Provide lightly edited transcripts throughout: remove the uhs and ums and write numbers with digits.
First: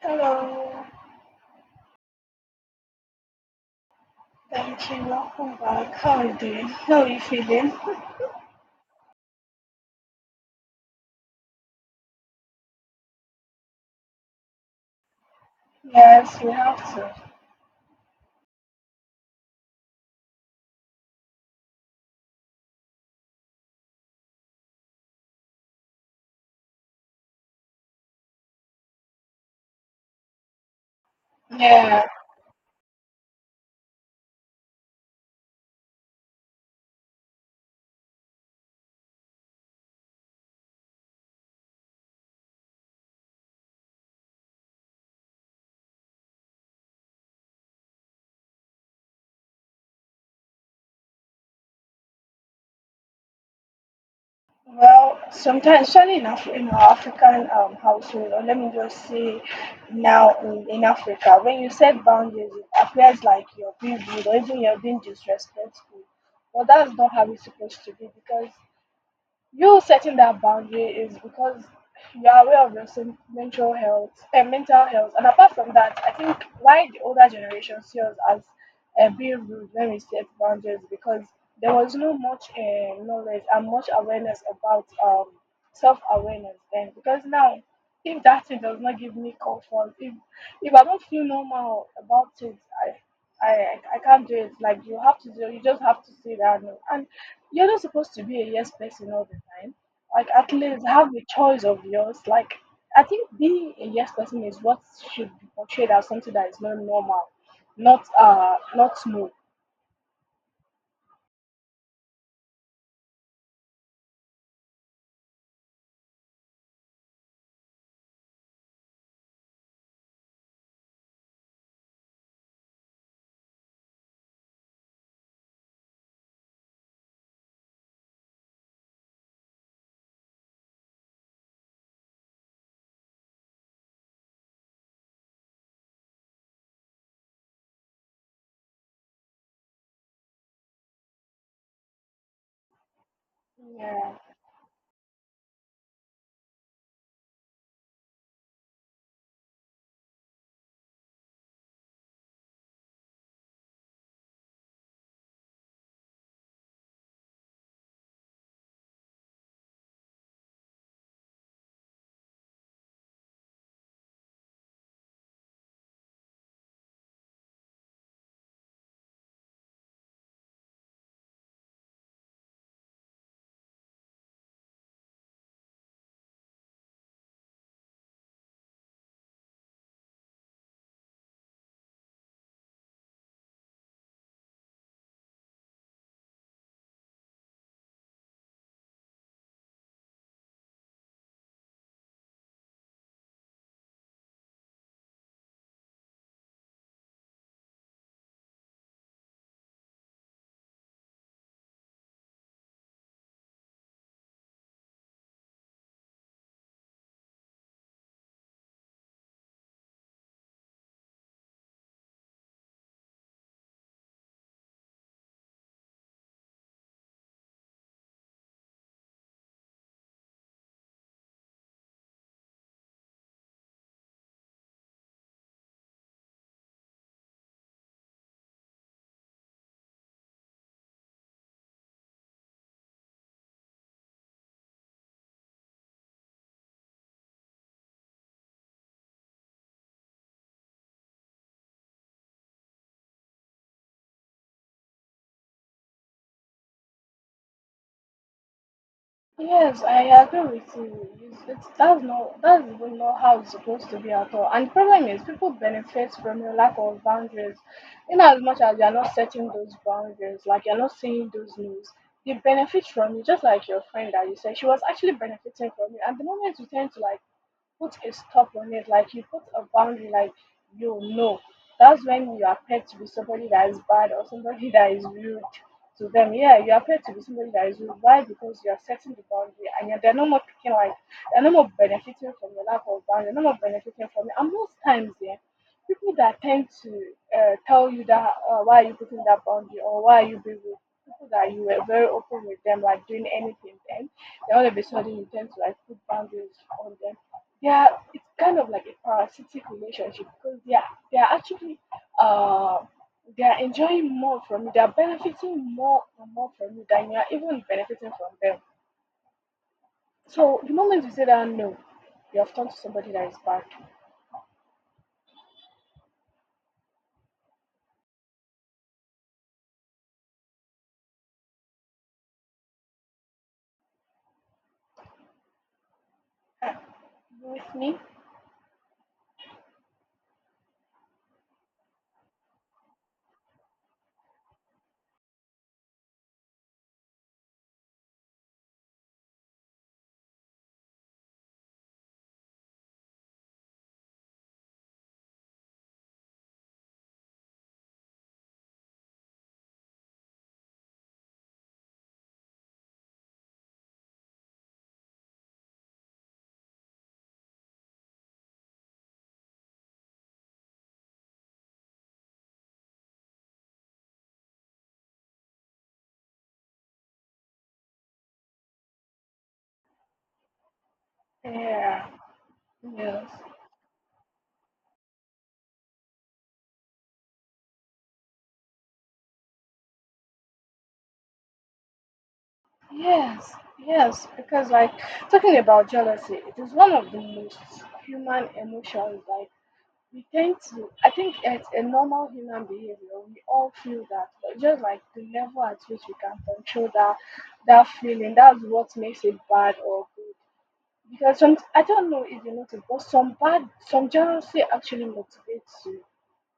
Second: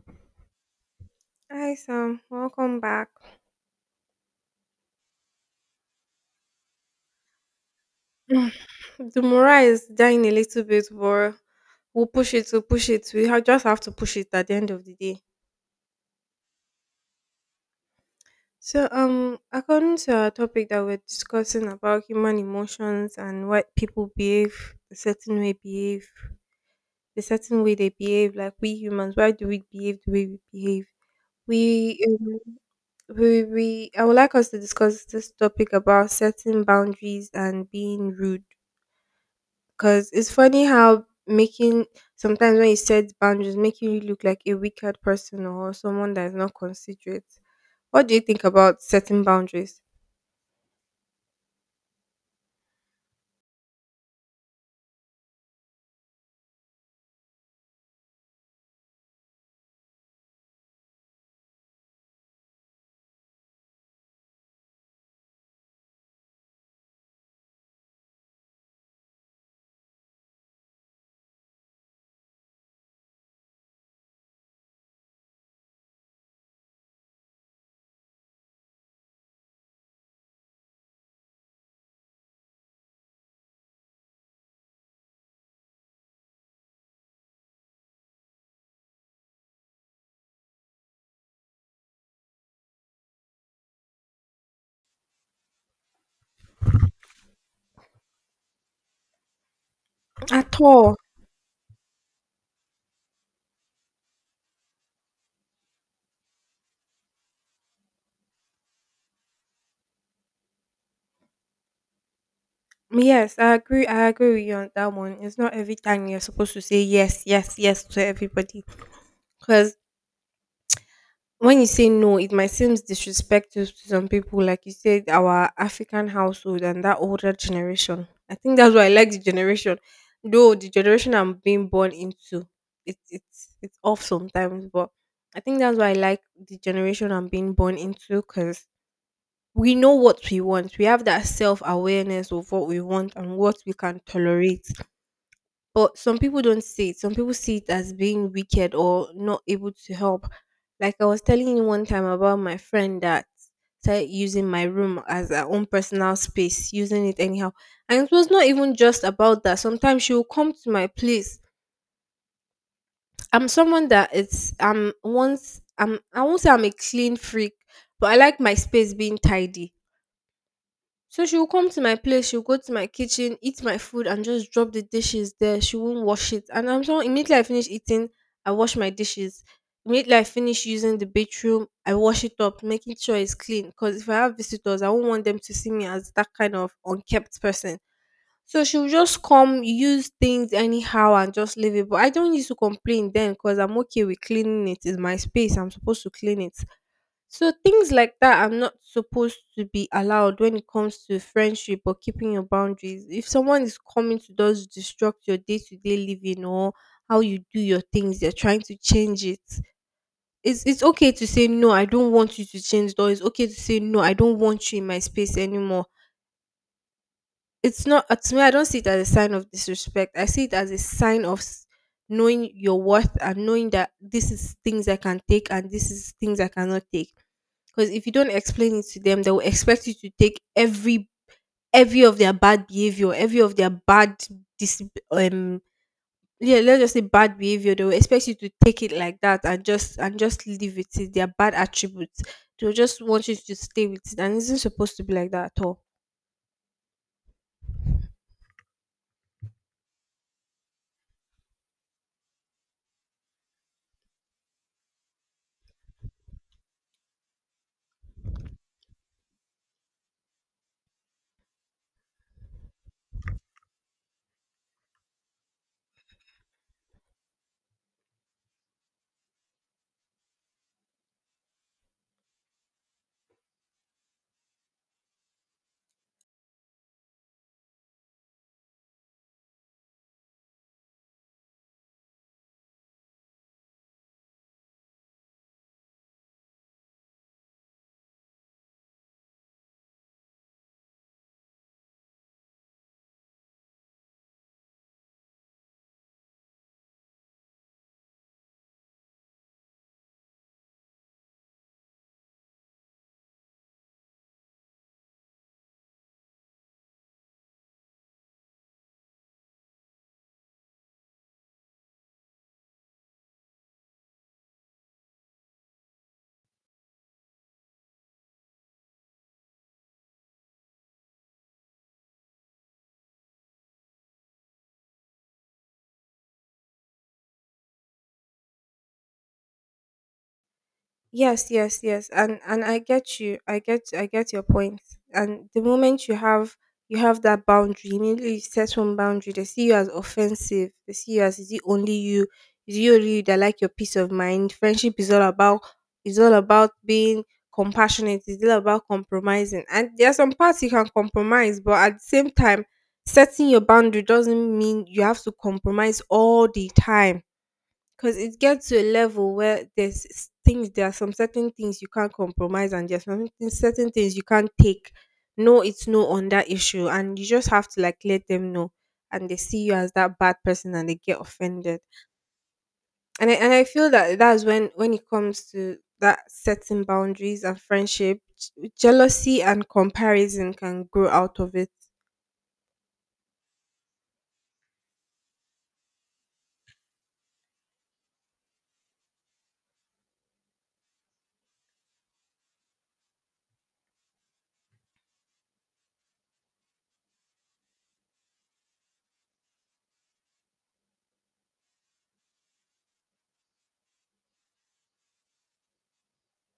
Hello, Hi Sam, welcome back. thank you. Welcome back. How are you doing? How are you feeling? The morale is dying a little bit, but we'll push it. Just have to push it at the end of the day. Yes, we have to. According to our topic that we're discussing about human emotions and why people behave a certain way, behave the certain way they behave, like we humans, why do we behave the way we behave? We, Yeah. um, we, we. I would like us to discuss this topic about setting boundaries and being rude. Cause it's funny how making sometimes when you set boundaries make you look like a wicked person or someone that is not considerate. What do you think about setting boundaries? Well, sometimes, especially in our African household, or let me just say now in Africa, when you set boundaries, it appears like you're being rude or even you're being disrespectful. But that's not how it's supposed to be because you setting that boundary is because you are aware of your mental health. And apart from that, I think why the older generation see us as being rude when we set boundaries because there was no much knowledge and much awareness about self awareness then. Because now, if that thing does not give me comfort, if I don't feel normal about it, I can't do it. Like you just have to say that no. And you're not supposed to be a yes person all the time. Like at At least all. have a choice of yours. Like I think being a yes person is what should be portrayed as something that is not normal, not not smooth. Yes, I agree. I agree with you on that one. It's not every time you're supposed to say yes, yes, yes to everybody. Because when you say no, it might seem disrespectful to some people, like you said, our African household and that older generation. I think that's why I like the generation, though the generation I'm being born into, it's off sometimes, but I think that's why I like the generation I'm being born into because we know what we want. We have that self awareness of what we want and what we can Yeah. tolerate. But some people don't see it. Some people see it as being wicked or not able to help. Like I was telling you one time about my friend that started using my room as her own personal space, using it anyhow. And it was not even just about that. Sometimes she will come to my place. I'm someone that it's once I won't say I'm a clean freak, but I like my space being tidy. So she will come to my place, she'll go to my kitchen, eat my food, and just drop the dishes there. She won't wash it. And I'm so immediately I finish eating, I wash my dishes. Immediately I finish using the bathroom, I wash it up, making sure it's clean. Because if I have visitors, I won't want them to see me as that kind of unkept person. So she'll just come, use things anyhow, and just leave it. But I don't need to complain then because I'm okay with cleaning it. It's my space. I'm supposed to clean it. So things like that are not supposed to be allowed when it comes to friendship or keeping your boundaries. If someone is coming to just disrupt your day to day living or how you do your things, they're trying to change it. It's okay to say no, I don't want you to change, or it's okay to say no, I don't want you in my space anymore. It's not To me, I don't see it as a sign of disrespect. I see it as a sign of s- Knowing your worth and knowing that this is things I can take and this is things I cannot take, because if you don't explain it to them, they will expect you to take every of their bad behavior, every of their bad dis- um yeah, let's just say bad behavior. They will expect you to take it like that, and just leave it. It's their bad attributes. They'll just want you to stay with it, and it isn't supposed to be like that at all. Yes, I agree with you. That's even not how it's supposed to be at all. And the problem is people benefit from your lack of boundaries. In as much as you're not setting those boundaries, like you're not seeing those news, they benefit from you just like your friend that you said she was actually benefiting from you. And the moment you tend to like put a stop on it, like you put a boundary, like you know, that's when you are paired to be somebody that is bad or somebody that is rude to them. Yeah, you are paired to be somebody that is rude. Why? Because you are setting the boundary and they're no more picking, like they're no more benefiting from your lack of boundary, they're no more benefiting from it. And most times, yeah, people that tend to tell you that why are you putting that boundary or why are you being rude, people that you were very open with them like doing anything, then all of a sudden you tend to like put boundaries on them. Yeah, it's kind of like a parasitic relationship because they are actually uh they are enjoying more from you, they are benefiting more and more from you than you are even benefiting from them. So the moment you say that no, you have turned to somebody that is bad. Uh, you with me? Yes, yes, yes. And I get you. I get your point. And the moment you have that boundary, immediately you set one boundary, they see you as offensive. They see you as, is it only you? Is it only you that like your peace of mind? Friendship is all about, being compassionate, it's all about compromising. And there are some parts you can compromise, but at the same time, setting your boundary doesn't mean you have to compromise all the time, because it gets to a level where there are some certain things you can't compromise, and there's certain things you can't take. No, it's no on that issue, and you just have to like let them know, and they see you as that bad person, and they get offended. Yeah. Yes. And I feel that that's when it comes to that setting boundaries and friendship, jealousy and comparison can grow out of it. Yes. Yes. Because like talking about jealousy, it is one of the most human emotions. Like we tend to I think it's a normal human behavior, we all feel that, but just like the level at which we can control that feeling, that's what makes it bad or good. Because some I don't know if you notice, but some jealousy actually motivates you,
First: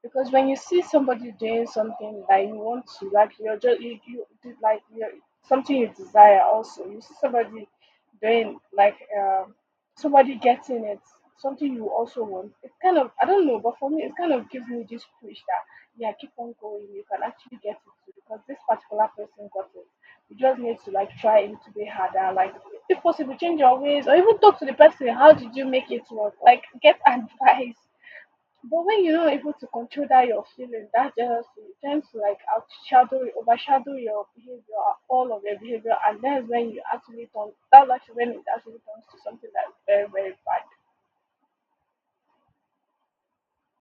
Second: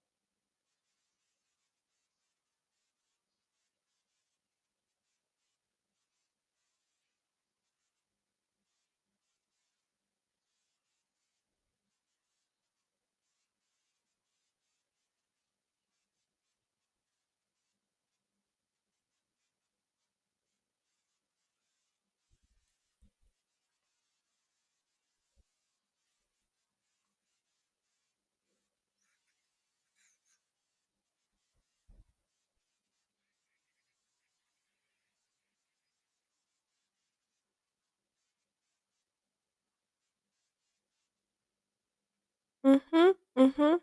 because when you see somebody doing something that you want to, like, you're just you, you do like you're, something you desire, also you see somebody doing like somebody getting it, something you also want. It's kind of, I don't know, but for me it kind of gives me this push that, yeah, keep on going, you can actually get it too, because this particular person got it. You just need to like try a little bit harder, like if possible change your ways or even talk to the person, how did you make it work, like get advice. But when you're not able to control that your feeling, that jealousy, it tends to like overshadow your behavior, all of your behavior, and that's when you actually turn. That's actually when it actually turns to something that's very, very bad. Mhm. Mhm.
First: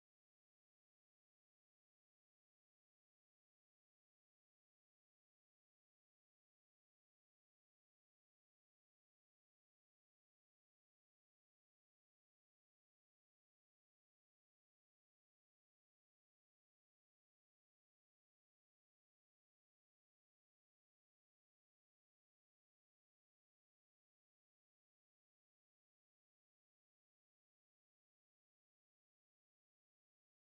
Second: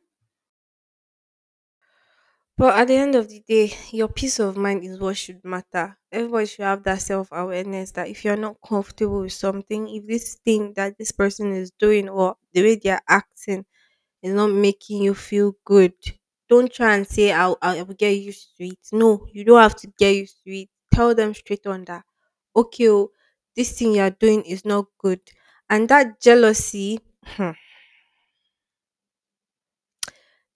But at the end of the day, your peace of mind is what should matter. Everybody should have that self awareness that if you're not comfortable with something, if this thing that this person is doing or the way they're acting is not making you feel good, don't try and say, I'll get used to it. No, you don't have to get used to it. Tell them straight on that, okay, oh, this thing you're doing is not good. And that jealousy, hmm,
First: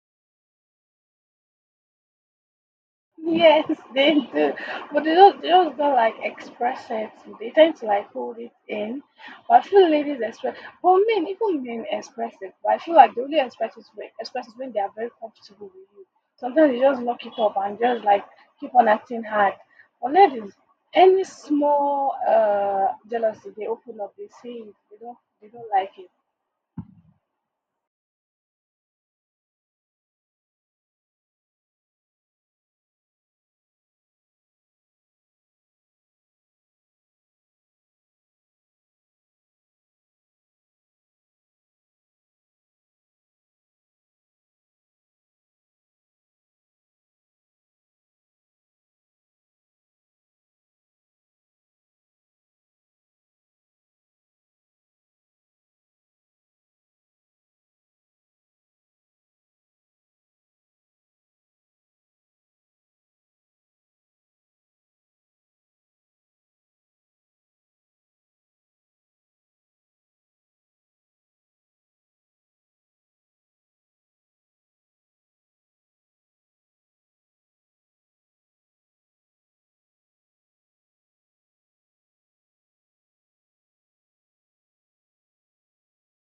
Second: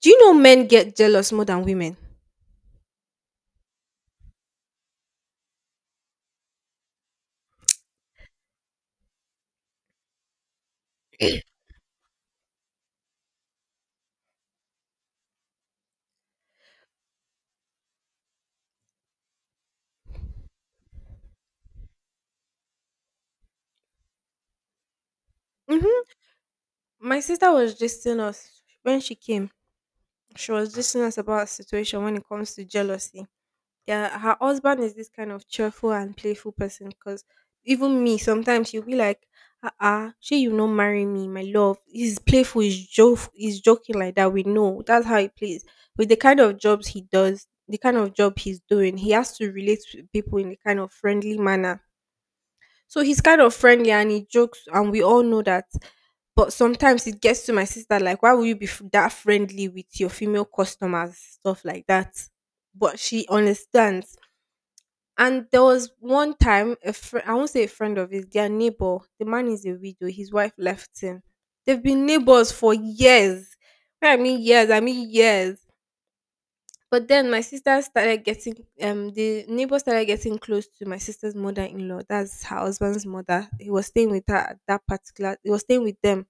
do you know men get jealous more than women? Yes, they do. But they just don't like express it. They tend to like hold it in. But I feel ladies express, but men, even men express it. But I feel like they only express it, express it when they are very comfortable with you. Sometimes they just lock it up and just like keep on acting hard. But ladies, any small jealousy, they open up, they see it, they don't like it. My sister was dissing us when she came. She was dissing us about a situation when it comes to jealousy. Yeah, her husband is this kind of cheerful and playful person because even me, sometimes you'll be like, she you not marry me, my love. He's playful, he's joking like that. We know that's how he plays. With the kind of jobs he does, the kind of job he's doing, he has to relate to people in a kind of friendly manner. So he's kind of friendly and he jokes, and we all know that. But sometimes it gets to my sister like, why will you be that friendly with your female customers? Stuff like that. But she understands. And there was one time, I won't say a friend of his, their neighbor, the man is a widow, his wife left him. They've been neighbors for years. When I mean years, I mean years. But then my sister started getting, the neighbor started getting close to my sister's mother in law. That's her husband's mother. He was staying with her at that particular, he was staying with them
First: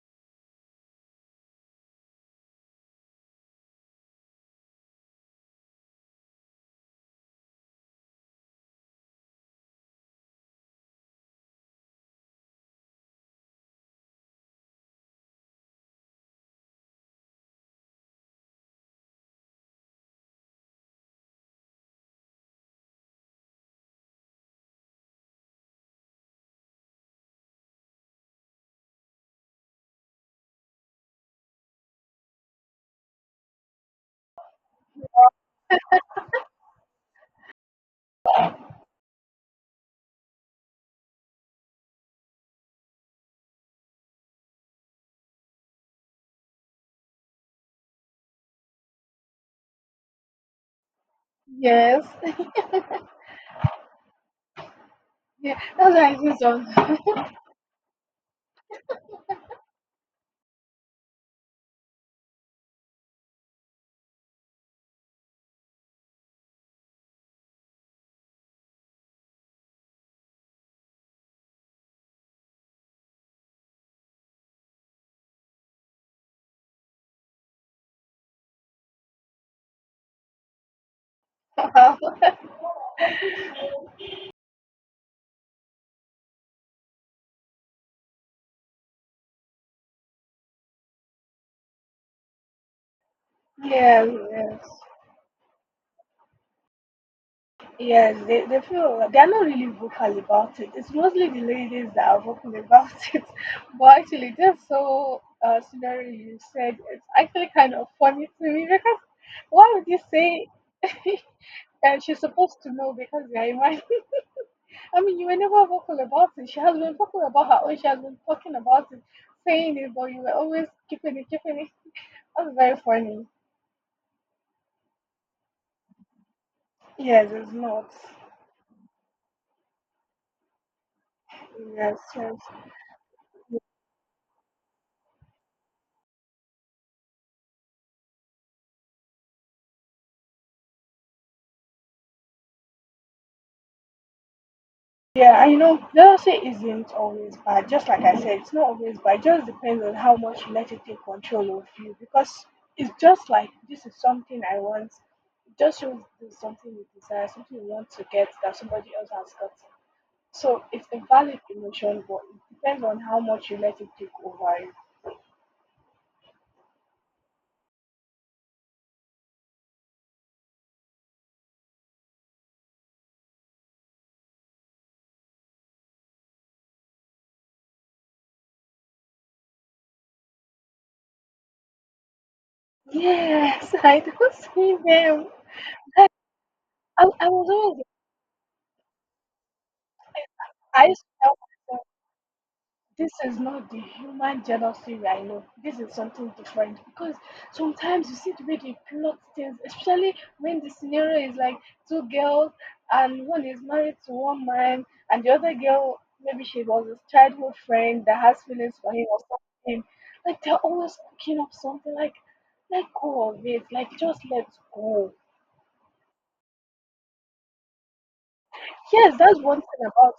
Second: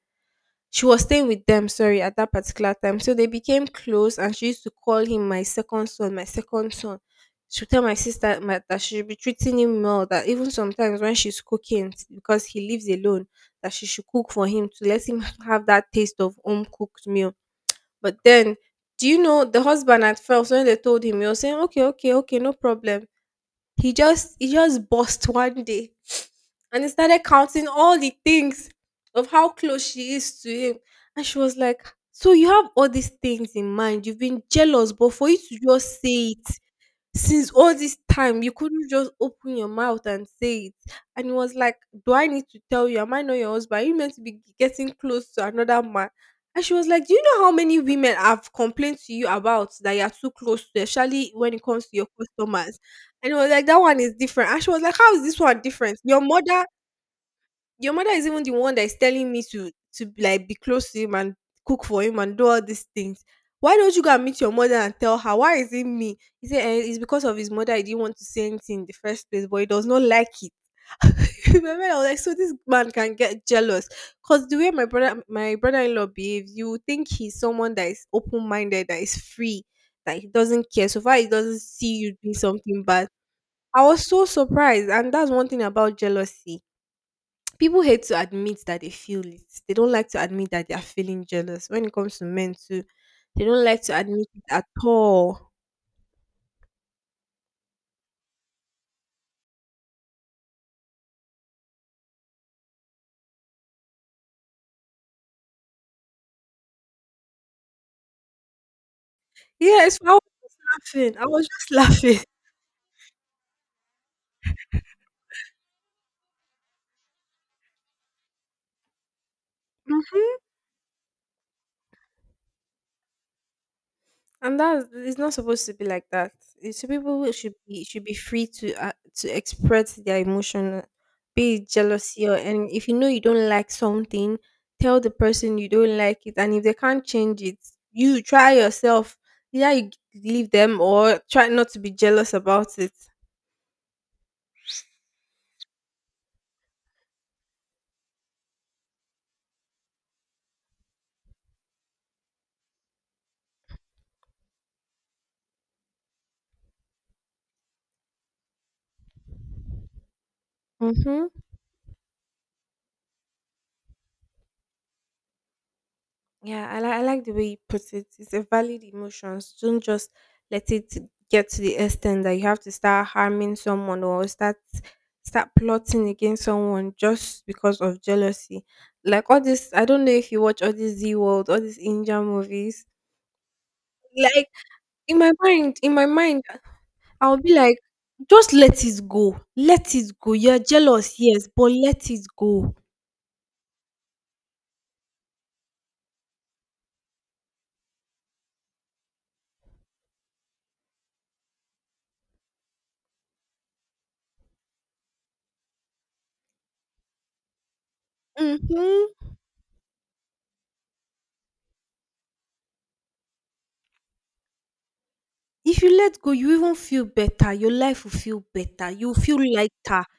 She was staying with them, sorry, at that particular time, so they became close, and she used to call him my second son, my second son. She would tell my sister, that she should be treating him well, that even sometimes when she's cooking, because he lives alone, that she should cook for him to let him have that taste of home cooked meal. But then, do you know the husband at first when they told him he was saying okay, okay, okay, no problem. He just burst one day, and he started counting all the things of how close she is to him. And she was like, "So you have all these things in mind. You've been jealous, but for you to just say it since all this time, you couldn't just open your mouth and say it." And he was like, "Do I need to tell you? Am I not your husband? Are you meant to be getting close to another man?" And she was like, "Do you know how many women have complained to you about that you are too close to, especially when it comes to Yes, your customers?" And it was like, "That one is different." And she was like, "How is this one yeah, that's different? why I see some. Your mother is even the one that is telling me to like be close to him and cook for him and do all these things. Why don't you go and meet your mother and tell her? Why is it me?" He said eh, it's because of his mother. He didn't want to say anything in the first place, but he does not like it. Remember, I was like, so this man can get jealous, because the way my brother-in-law behaves, you would think he's someone that is open-minded, that is free, that he doesn't care. So far, he doesn't see you doing something bad. I was so surprised, and that's one thing about jealousy, people hate to admit that they feel it. They don't like to admit that they are feeling jealous. When it comes to men too, they don't like to Yes, admit it at yes. all. Yes, they feel like they're not really vocal about it. It's mostly the ladies that are vocal about it. But actually, this scenario you said, it's actually kind of funny to me because why would Yes, you I was say laughing. I was just and laughing. she's supposed to know because they are married? I mean, you were never vocal about it. She has been vocal about her own. She has been talking about it, saying it, but you Mhm. were always keeping it, keeping it. That's very funny. And that it's not supposed to be like that. Yes, People it's not. should be free to express their emotion, be it Yes, jealousy or, yes. and if you know you don't like something, tell the person you don't like it, and if they can't change it, you try yourself. Either you leave them or try not to be jealous about it. Yeah, I know. Jealousy isn't always bad. Just like I said, it's not always bad. It just depends on how much you let it take control of you. Because it's just like, this is something I want. It just shows there's something you desire, something you want to get that somebody else has got. So it's a Mm-hmm. valid emotion, but it depends on how much you let it take over you. Yeah, I like the way you put it. It's a valid emotions. Don't just let it get to the extent that you have to start harming someone or start plotting against someone just because of jealousy. Like all this, I don't know if you watch all these Z World, all these Indian movies. Yes, I do Like see in them. my mind, in my mind, I I'll was be like, always, just let it go, let it go. You're I used to jealous, tell yes, but myself, let it go. this is not the human jealousy we I know. This is something different, because sometimes you see the way they plot things, especially when the scenario is like two girls, and one is married to one man, and the other girl, maybe she was his childhood friend that has feelings for him or Mm-hmm. something. Like they're always cooking up something, like let go of it, like just let go. If you let go, you even feel better. Your life will feel better. You Yes, feel that's one thing lighter. about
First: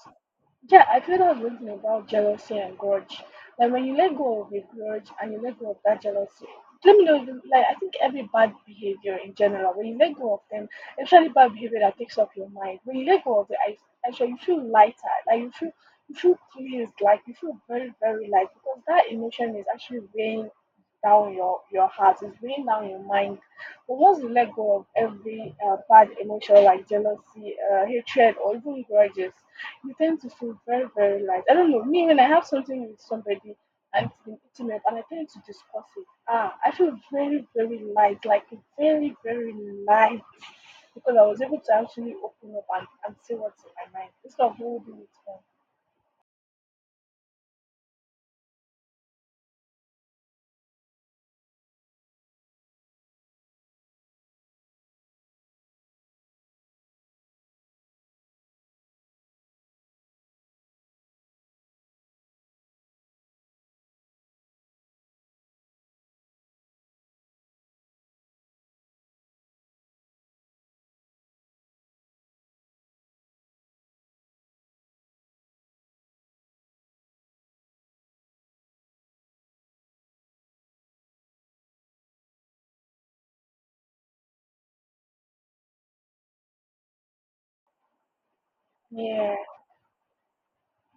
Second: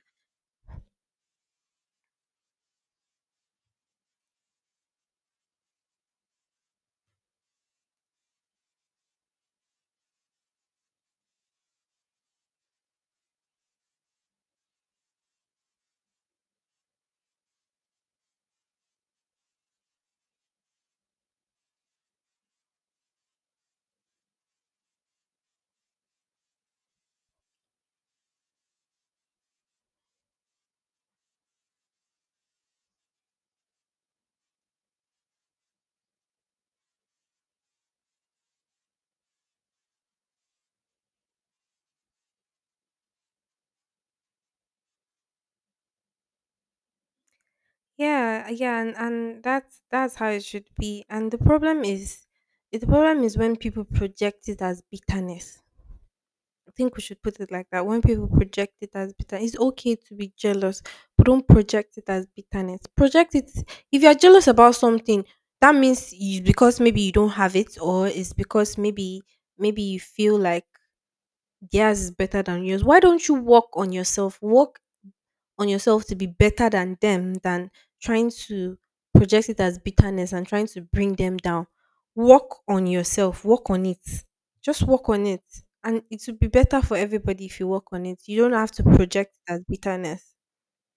Yeah, I feel that's one thing about jealousy and grudge. Like when you let go of a grudge and you let go of that jealousy, let me know. Like I think every bad behavior in general, when you let go of them, especially bad behavior that takes up your mind, when you let go of it, I actually you feel lighter. Like you feel pleased. Like you feel very very light, because that emotion is actually weighing down your heart. It's weighing down your mind. But once you let go of every bad emotion like jealousy, hatred, or even grudges, you tend to feel very, very light. I don't know. Me, when I have something with somebody and it's been eating me up and I tend to discuss it, I feel very, very light, like very, very light, because I was able to actually open up and say what's in my mind instead of holding it Yeah, yeah, and that's how it should be. And the problem is when people project it as bitterness. I think we should put it like that. When people project it as bitter, it's okay to be jealous, but don't project it as bitterness. Project it if you're jealous about something, that means you because maybe you don't have it or it's because maybe you feel like theirs is better than yours. Why don't you work on yourself? Work on yourself to be better than them than trying to project it as bitterness and trying to bring them down. Work on yourself, work on it. Just work on it. And it will be better for everybody if you work on it. You don't have to project on. it as bitterness.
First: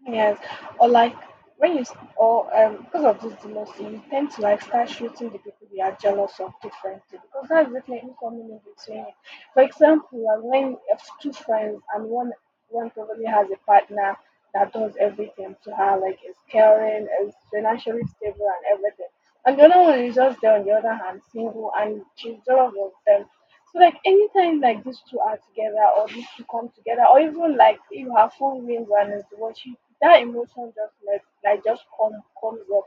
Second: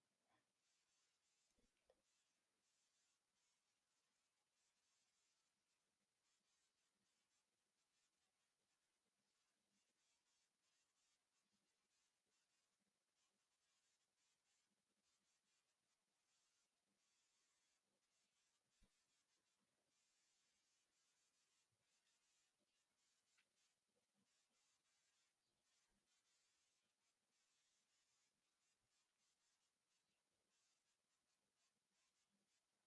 Yes, or like when you s- or because of this jealousy, you tend to like start shooting the people you are jealous of differently, because that's definitely coming in between. For example, like when you have two friends, and one probably has a partner that does everything to her, like is caring, is financially stable, and everything, and the other one is just there on the other hand, single, and she's jealous of them. So like anytime, like these two are together or these two come together, or even like if her phone rings and it's what she, that emotion just like, just comes up,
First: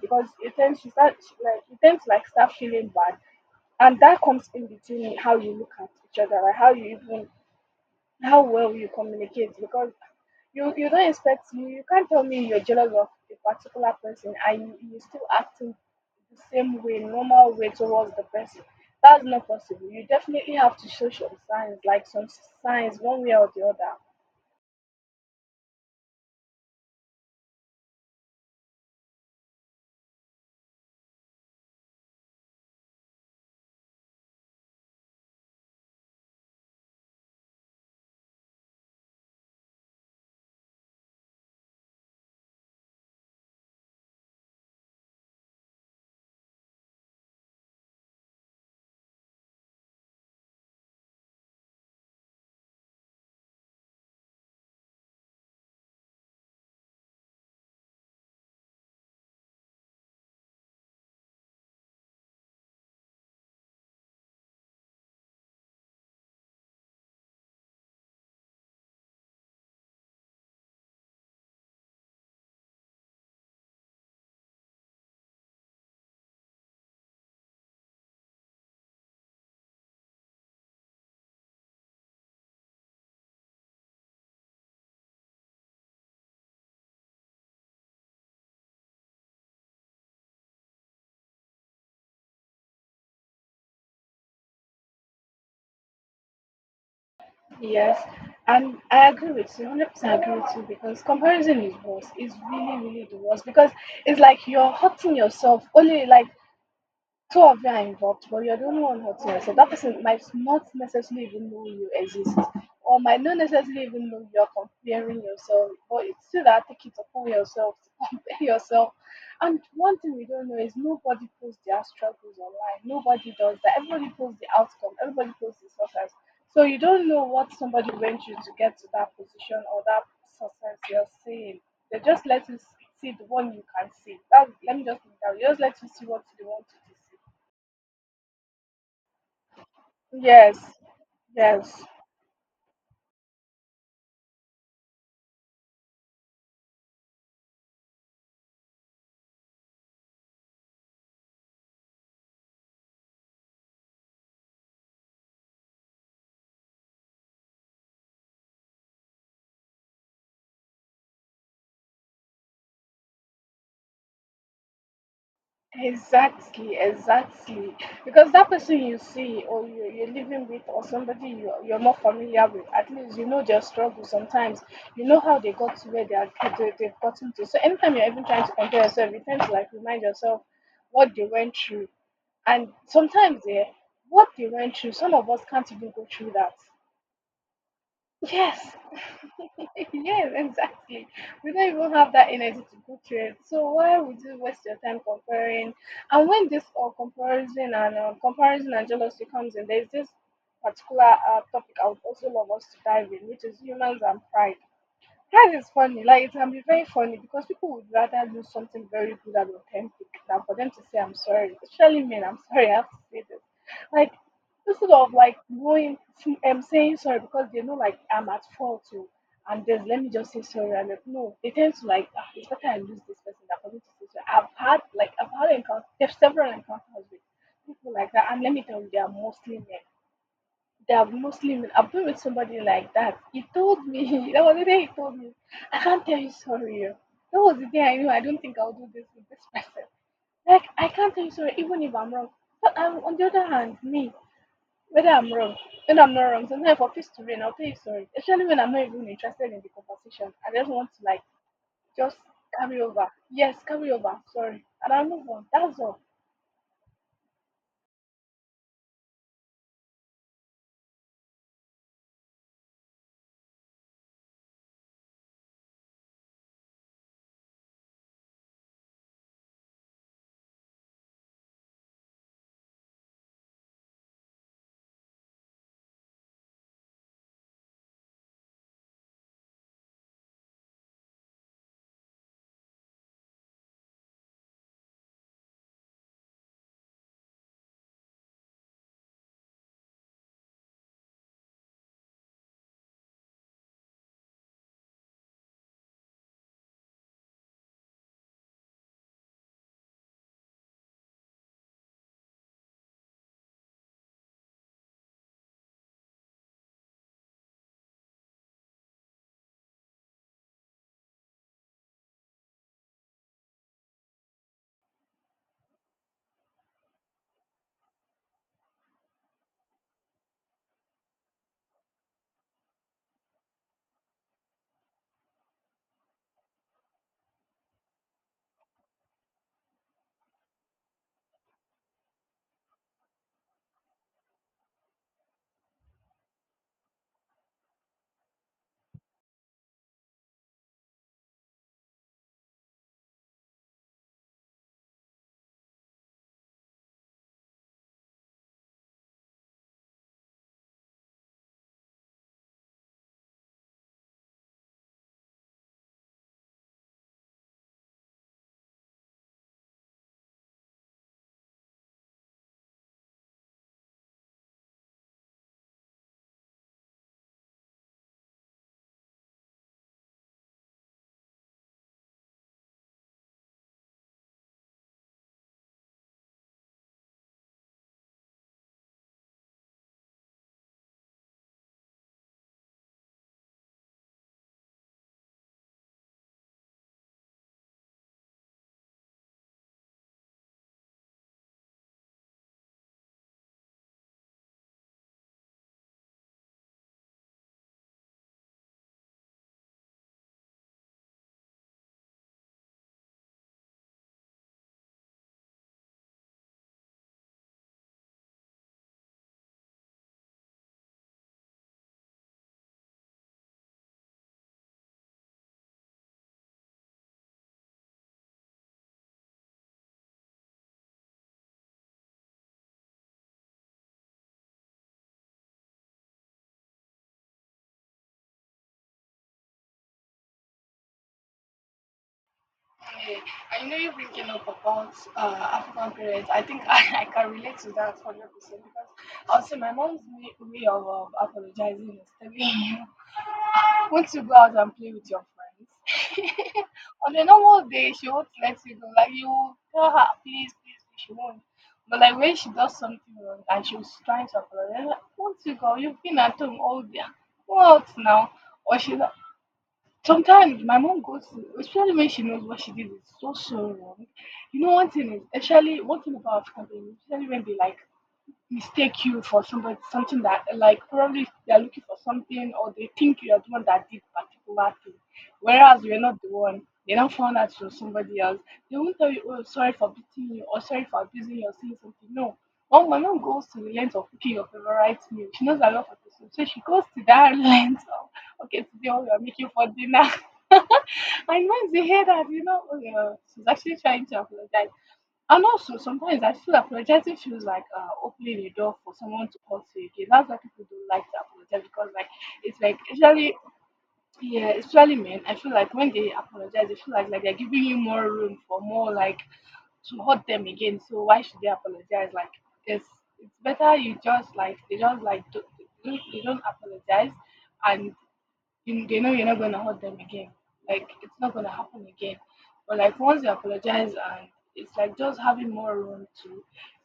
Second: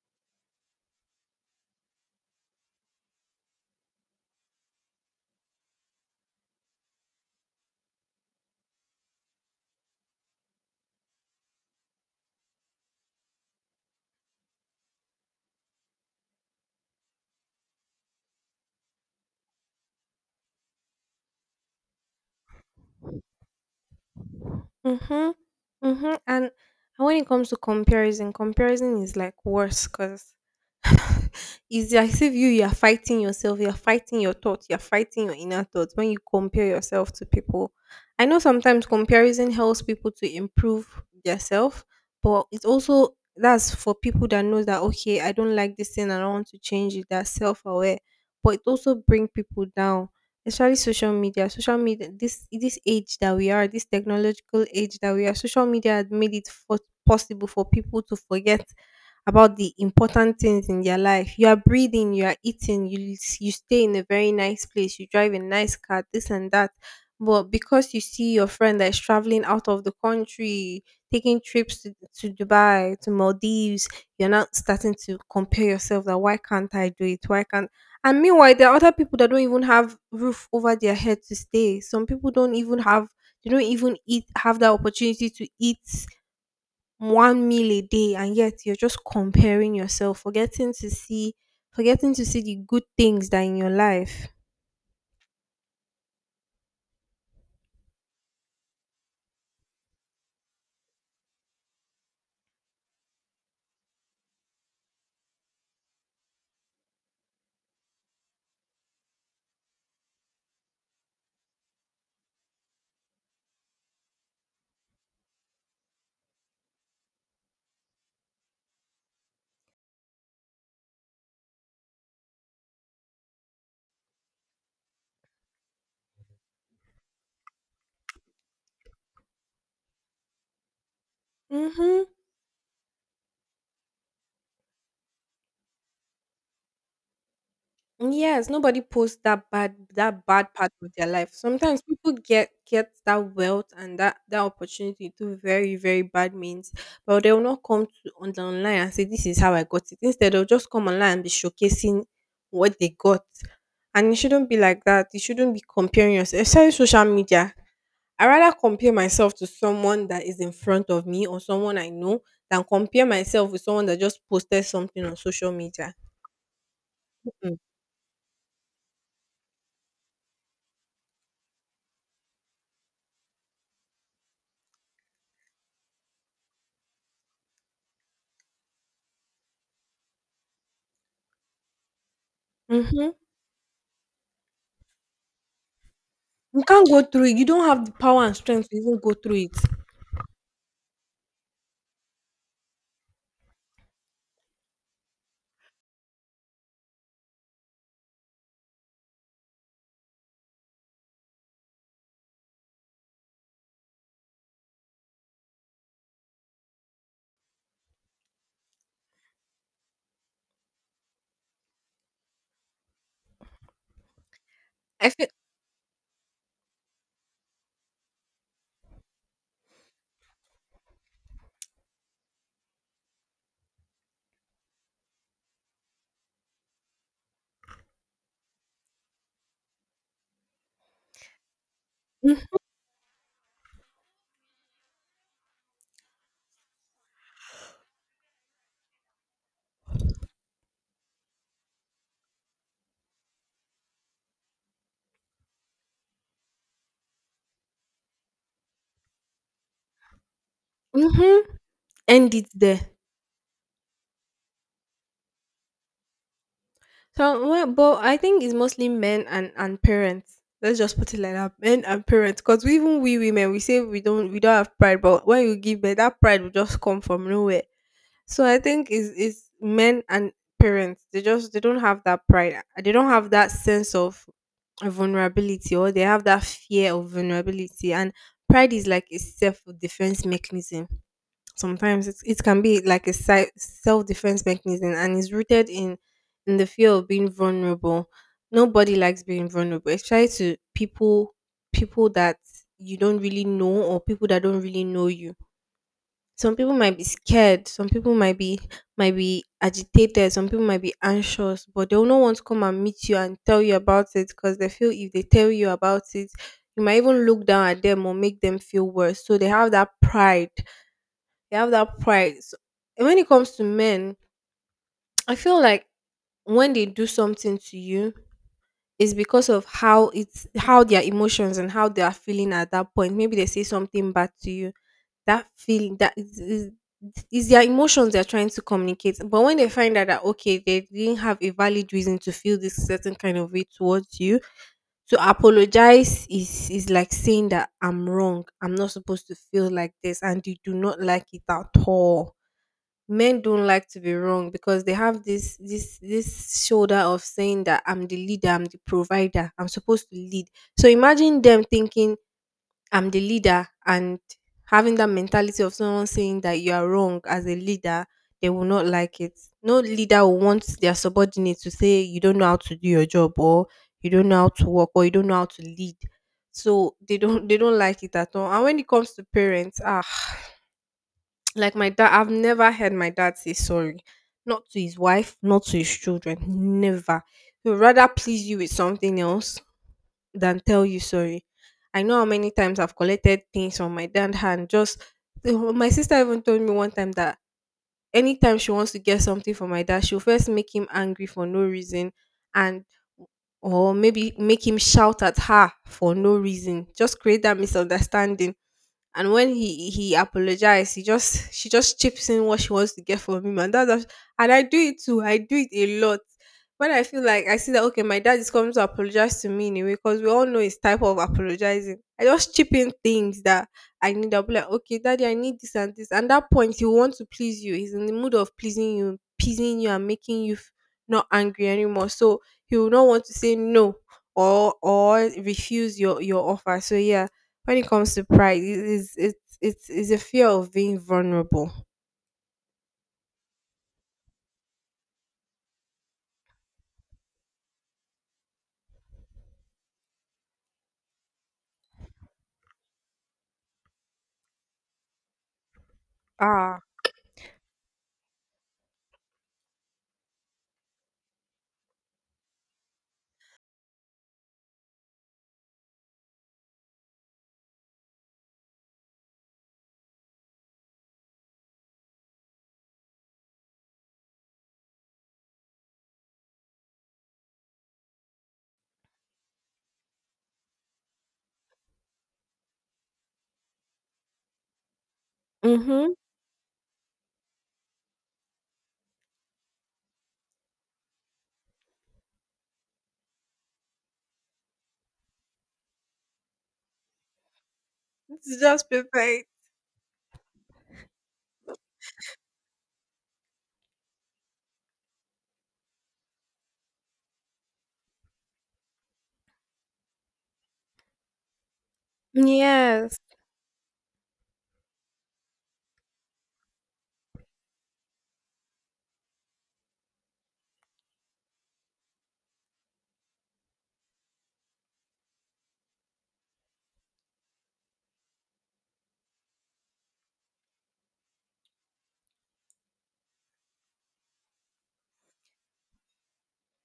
because it tends she start like it tends to, like start feeling bad, and that comes in between how you look at each other, like how well you communicate, because you don't expect you can't tell me you're jealous of a particular person and you still acting the same way, normal way towards the person. That's not possible. You definitely have to show some signs, like some signs, one way or the other. Mm-hmm. Mm-hmm. And when it comes to comparison, comparison is like worse because it's as if you are fighting yourself, you're fighting your thoughts, you're fighting your inner thoughts when you compare yourself to people. I know sometimes comparison helps people to improve themselves, but it's also that's for people that knows that okay, I don't like this thing and I want to change it, that's self aware. But it also bring people down. Especially social media. Social media this age that we are, this technological age that we are, social media had made it for, possible for people to forget about the important things in their life. You are breathing, you are eating, you stay in a very nice place, you drive a nice car, this and that. But because you see your friend that is traveling out of the country, taking trips to Dubai, to Maldives, you're now starting to compare yourself that why can't I do it? Why can't and meanwhile there are other people that don't even have roof over their head to stay. Some people don't even have they don't even eat have that opportunity to eat one meal a day and yet you're just comparing yourself forgetting to see the good things that are in your life. Yes, and I agree with you, 100% agree with you, because comparison is worse. It's really, really the worst, because it's like you're hurting yourself. Only like two of you are involved, but you're the only one hurting yourself. That person might not necessarily even know you exist, or might not necessarily even know you're comparing yourself. But it's still that take it upon yourself to compare yourself. And one thing we don't know is nobody posts their struggles online. Nobody does that. Everybody posts the outcome. Everybody posts the success. So you don't know what somebody went through to get to that position or that success you're seeing. They Mm-hmm. just let you see the one you can see. That, let me just put it that way. They just let you see what you want you to see. Yes, nobody posts that bad Yes. part of their life. Sometimes Yes. people get that wealth and that opportunity through very, very bad means, but they will not come to on the online and say this is how I got it. Instead they'll just come online and be showcasing what they got, and it shouldn't be like that. You shouldn't be comparing yourself. Especially social media. I rather compare myself to someone that is in front of me or someone I know than compare myself with someone that just posted something on social media. Exactly, Mm. exactly. Because that person you see or you're living with or somebody you're not familiar with, at least you know their struggle sometimes. You know how they got to where they are, they've gotten to. So anytime you're even trying to compare yourself, you tend to like remind yourself what they went through. And Mhm. sometimes, yeah, what they went through, some of us can't even go through that. You can't go through it. You don't have the power and strength Yes, to even go through it. yes, exactly. We don't even have that energy to go through it. So why would you waste your time comparing? And when this or comparison and comparison and jealousy comes in, there's this particular topic I would also love us to dive in, which is humans and pride. That is funny. Like it can be very funny because people would rather do something very good and authentic than for them to say I'm sorry. Especially men, I'm sorry, I have to say this. Like instead I of feel. like going I'm saying sorry because they know like I'm at fault too. And there's let me just say sorry and like, no, they tend to like "Ah, it's better I lose this person than for me to say sorry. I've had encounters, several encounters with people like that, and let me tell you they are mostly men. They're Muslim. I've been with somebody like that. He told me, that was the day he told me, I can't tell you sorry. Oh." That was the day I knew I don't think I'll do this with this person. Like I can't tell you sorry, even if I'm wrong. But I'm on the other hand, me, whether I'm wrong, when I'm not wrong, sometimes for peace to reign, I'll tell you sorry. Especially when I'm not even interested in the conversation. I just want to like Mhm. just End it there. carry over. Yes, carry over. Sorry, and I move on. That's all. So, well, but I think it's mostly men and parents. Let's just put it like that, men and parents. Because even we women, we say we don't have pride, but when you give birth, that pride will just come from nowhere. So I think is men and parents, they just they don't have that pride. They don't have that sense of vulnerability or they have that fear of vulnerability, and pride is like a self defense mechanism. Sometimes it can be like a self defense mechanism and is rooted in the fear of being vulnerable. Nobody likes being vulnerable, especially to people people that you don't really know or people that don't really know you. Some people might be scared, some people might be agitated, some people might be anxious, but they'll not want to come and meet you and tell you about it because they feel if they tell you about it, you might even look down at them or make them feel worse. So they have that pride. They have that pride. So, and when it comes to men, I feel like when they do something to you, it's because of how it's how their emotions and how they are feeling at that point. Maybe they say something bad to you. That feeling that is their emotions they're trying to communicate, but when they find out that okay, they didn't have a valid reason to feel this certain kind of way towards you, to apologize is like saying that I'm wrong, I'm not supposed to feel like this, and you do not like it at all. Men don't like to be wrong because they have this shoulder of saying that I'm the leader, I'm the provider, I'm supposed to lead. So imagine them thinking I'm the leader, and having that mentality of someone saying that you are wrong as a leader, they will not like it. No leader will want their subordinate to say you don't know how to do your job or you don't know how to work or you don't know how to lead. So they don't like it at all. And when it comes to parents, ah, like my dad, I've never heard my dad say sorry. Not to his wife, not to his children. Never. He would rather please you with something else than tell you sorry. I know how many times I've collected things from my dad's hand. Just my sister even told me one time that anytime she wants to get something from my dad, she'll first make him angry for no reason, and or maybe make him shout at her for no reason. Just create that misunderstanding. And when he apologized, he just she just chips in what she wants to get from him, and that's and I do it too. I do it a lot. When I feel like I see that okay, my dad is coming to apologize to me in a way because we all know his type of apologizing. I just chip in things that I need. I'll be like, okay, daddy, I need this and this. And that point, he wants to please you. He's in the mood of pleasing you, and making you not angry anymore. So he will not want to say no or or refuse your offer. So yeah, when it comes to pride, it is it's a fear of being vulnerable. Hey, I know you are been up about African parents. I think I, I can relate to that 100% because I'll say my mom's way of apologizing is telling you, won't you go out and play with your friends? Ah, On a normal day, she won't let you go. Like, you tell her, please, please, please, she won't. But like when she does something wrong and she was trying to apologize, like, won't you go? You've been at home all day. Go out now. Or she's like, sometimes my mom goes to, especially when she knows what she did is so so wrong. You know, one thing is actually one thing about African parents, especially when they like mistake you for somebody, something that like probably they're looking for something or they think you're the one that did particular thing, whereas you're mm-hmm. not the one, they now found out you're somebody else, they won't tell you, oh, sorry for beating you or sorry for abusing you or saying something. No, one woman goes to the length of cooking your favorite meal. She knows a lot of people, so she goes to that length of okay, It's just today we are perfect. making for dinner. And once they hear that, you know, oh, yeah, she's actually trying to apologize. And also, sometimes I feel apologizing feels like opening a door for someone to hurt you again. That's why people don't like to apologize because, like, it's like Yes. usually, yeah, especially men. I feel like when they apologize, they feel like they're giving you more room for more like to hurt them again. So why should they apologize? Like, it's it's better you just like they just like they don't apologize, and you, they know you're not gonna hurt them again. Like it's not gonna happen again. But like once you apologize, and it's like just having more room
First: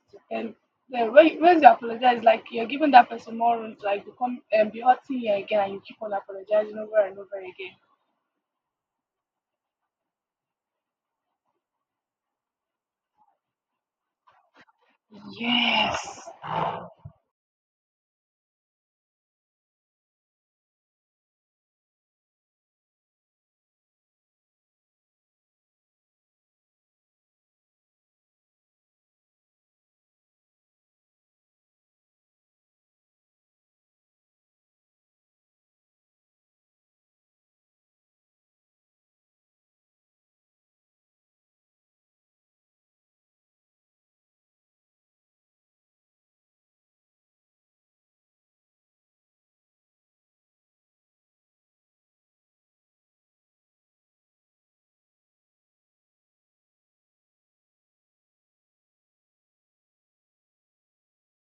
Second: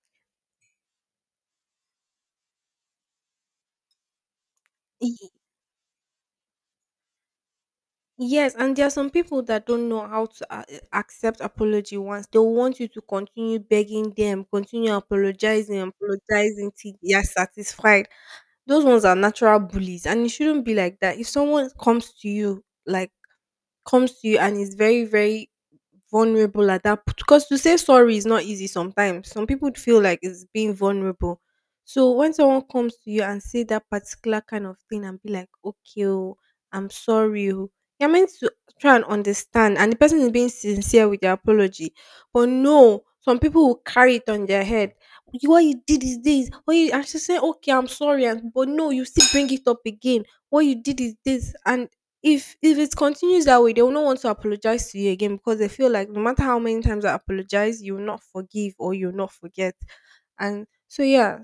to then when once you apologize, like you're giving that person more room to like become and be hurting Y- you again and you keep on apologizing over and over again. Yes, and there are some people that don't know how to accept apology once. They want you to continue begging them, continue apologizing, Yes. apologizing till they are satisfied. Those ones are natural bullies, and it shouldn't be like that. If someone comes to you, like comes to you, and is very, very vulnerable at that, because to say sorry is not easy sometimes. Some people feel like it's being vulnerable. So when someone comes to you and say that particular kind of thing and be like, okay, oh, I'm sorry, oh," you're meant to try and understand, and the person is being sincere with their apology. But no, some people will carry it on their head. "You- What you did is this. What you and she say, okay, I'm sorry, and but no, you still bring it up again. What you did is this, and if it continues that way, they will not want to apologize to you again because they feel like no matter how many times I apologize, you will not forgive or you'll not forget. And so yeah,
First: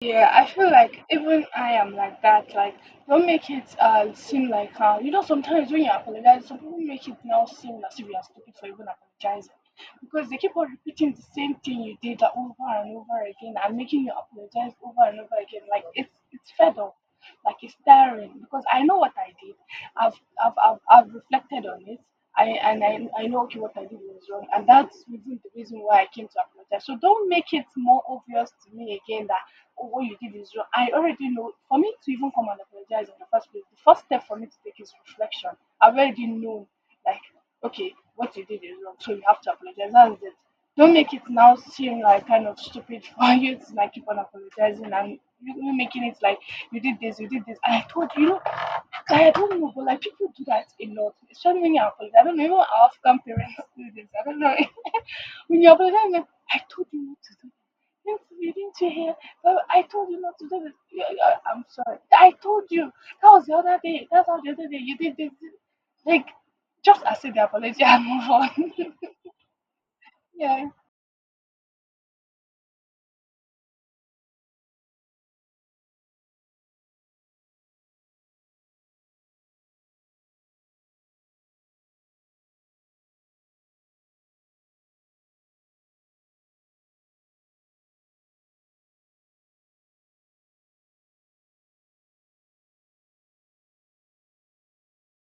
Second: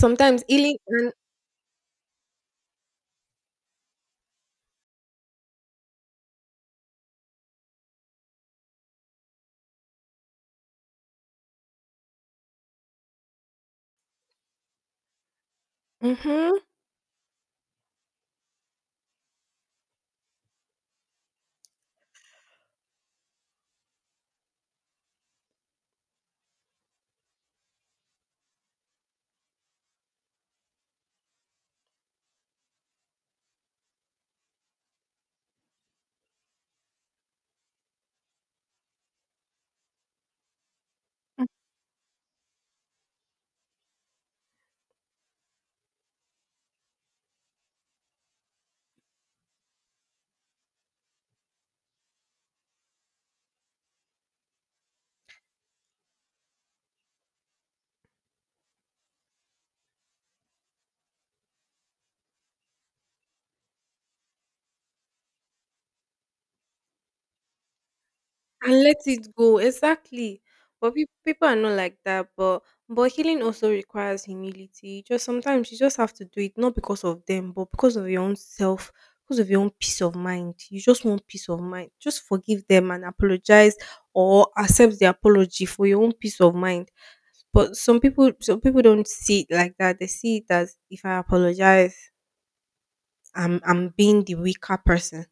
Yeah, I feel healing. like even I am like that. Like, don't make it seem like you know, sometimes when you apologize, some people make it now seem as if you are stupid for even apologizing because they keep on repeating the same thing you did over and over again and making you apologize over and over again. Like it's Mhm. fed up, like it's tiring because I know what I did. I've I've I've, I've reflected on it. I know okay what I did was wrong and that's even the reason why I came to apologize. So don't make it more obvious to me again that oh, what you did is wrong. I already know. For me to even come and apologize in the first place, the first step for me to take is reflection. I already know, like, okay, what you did is wrong, so you have to apologize. That's it. Don't make it now seem like kind of stupid for you to like keep on apologizing and you making it like you did this, you did this. And I told you, you know, I don't know, but like people do that a lot, especially when you apologize. I don't know, even our African parents do this. I don't know. When you apologize, like, I told you not to do. Yes, you didn't hear. But I told you not to do this. Yeah, yeah, I'm sorry. I told you. That was the other day. That's how the other day you did this. Like, just accept the apology and move on. And let it go, exactly. Yeah. But people are not like that, but healing also requires humility. Just sometimes you just have to do it, not because of them but because of your own self, because of your own peace of mind. You just want peace of mind, just forgive them and apologize or accept the apology for your own peace of mind. But some people, some people don't see it like that. They see it as if I apologize, I'm being the weaker person.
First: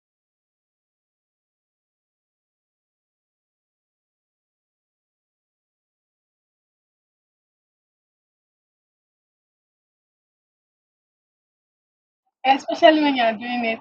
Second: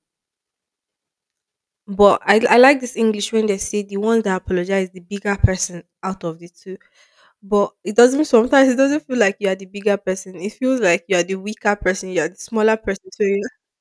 But I like this English when they say the one that apologize is the bigger person out of the two. But it doesn't sometimes it doesn't feel like you are the bigger person. It feels like you are the weaker person, you are the smaller Especially person. when So you're doing it.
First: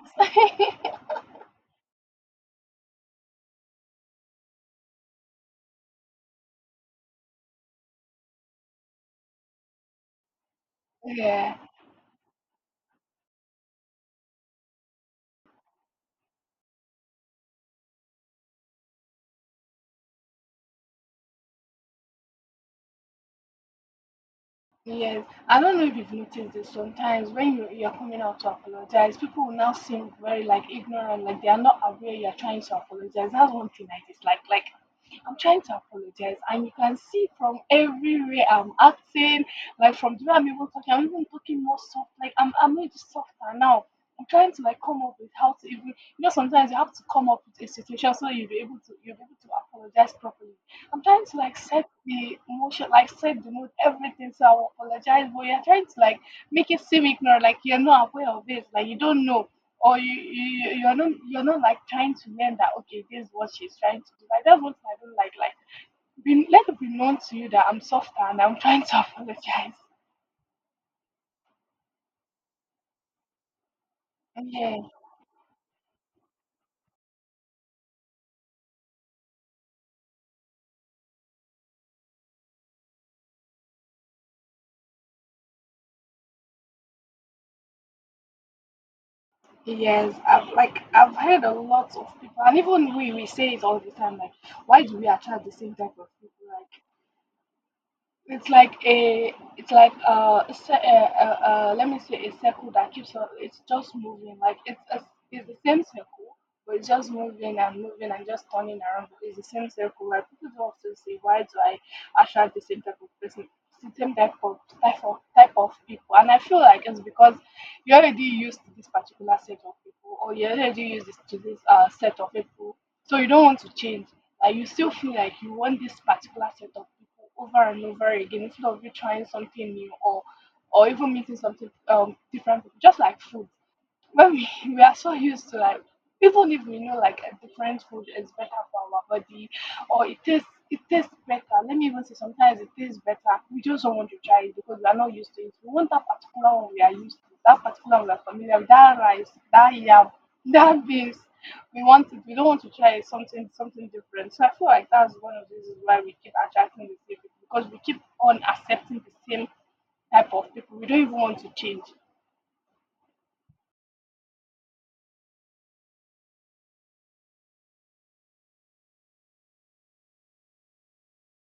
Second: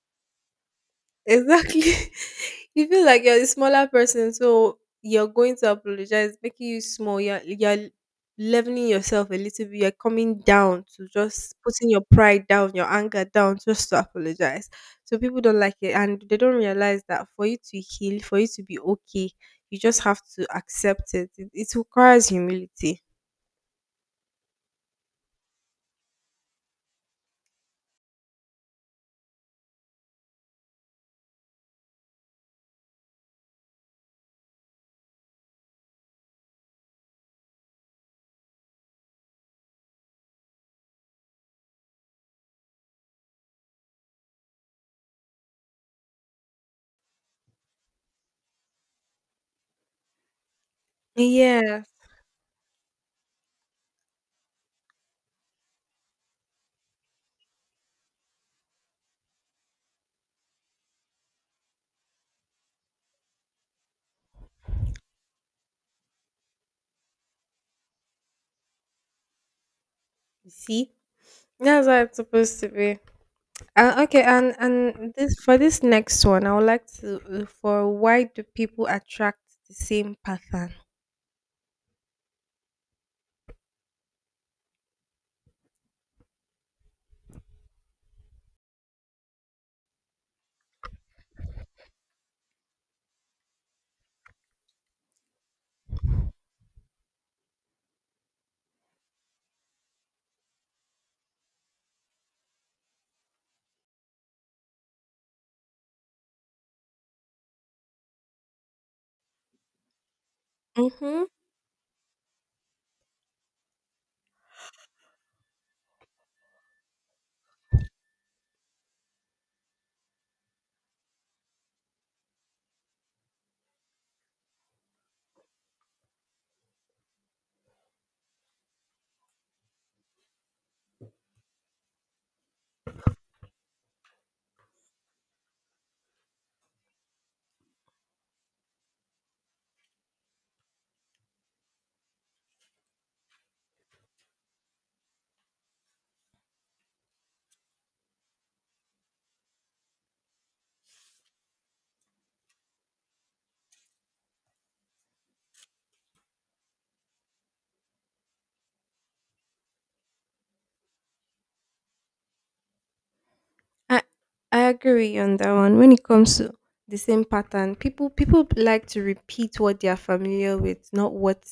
exactly. You feel like you're the smaller person, so you're going to apologize, making you small. You're leveling yourself a little bit. You're coming down to just Yeah. putting your pride down, your anger down, just to apologize. So people don't like it, and they don't realize that for you to heal, for you to be okay, you just have to accept it. It requires humility. Yes, I don't know if you've noticed this. Sometimes when you're coming out to apologize, people will now seem very like ignorant, like they are not aware you're trying to apologize. That's one thing I dislike. Like I'm trying to apologize, and you can see from everywhere I'm acting, like from the way I'm even talking more soft. Like I'm really softer now. I'm trying to like come up with how to even you know, sometimes you have to come up with a situation so you'll be able to apologize properly. I'm trying to like Yeah. set the emotion, like set the mood, everything. So I will apologize, but you're trying to like make it seem ignorant, like you're not aware of this, like you don't know, or you're not like trying to learn that okay, this is what she's trying to do. Like that's what I don't like. Like be, let it be known to you that I'm softer and I'm trying to apologize. You see, that's how it's supposed to be. Uh, okay, and Yeah, and this for this next one, I would like to for why do people attract the same pattern? yes. I've heard a lot of people, and even we say it all the time. Like, why do we attract the same type of people? It's like let me say a circle that keeps on. It's just moving. Like it's the same circle, but it's just moving and moving and just turning around. But it's the same circle. Like people do often say, Mhm. why do I attract the same type of person, the same type of people? And I feel like it's because you're already used to this particular set of people, or you're already used to this set of people, so you don't want to change. Like you still feel like you want this particular set of people over and over again instead of you trying something new or even meeting something different people. Just like food, when we, we are so used to like even if we know like a different food is better for our body or it tastes better, let me even say sometimes it tastes better, we just don't want to try it because we are not used to it. We want that particular one. We are used to that particular one. We are familiar with that rice, that yam, that beans, we want it. We don't want to try something different. So I feel like that's one of the reasons why we keep attracting the same people, because we keep on accepting the same type of people. We don't even want to change. I I agree on that one. When it comes to the same pattern, people like to repeat what they are familiar with, not what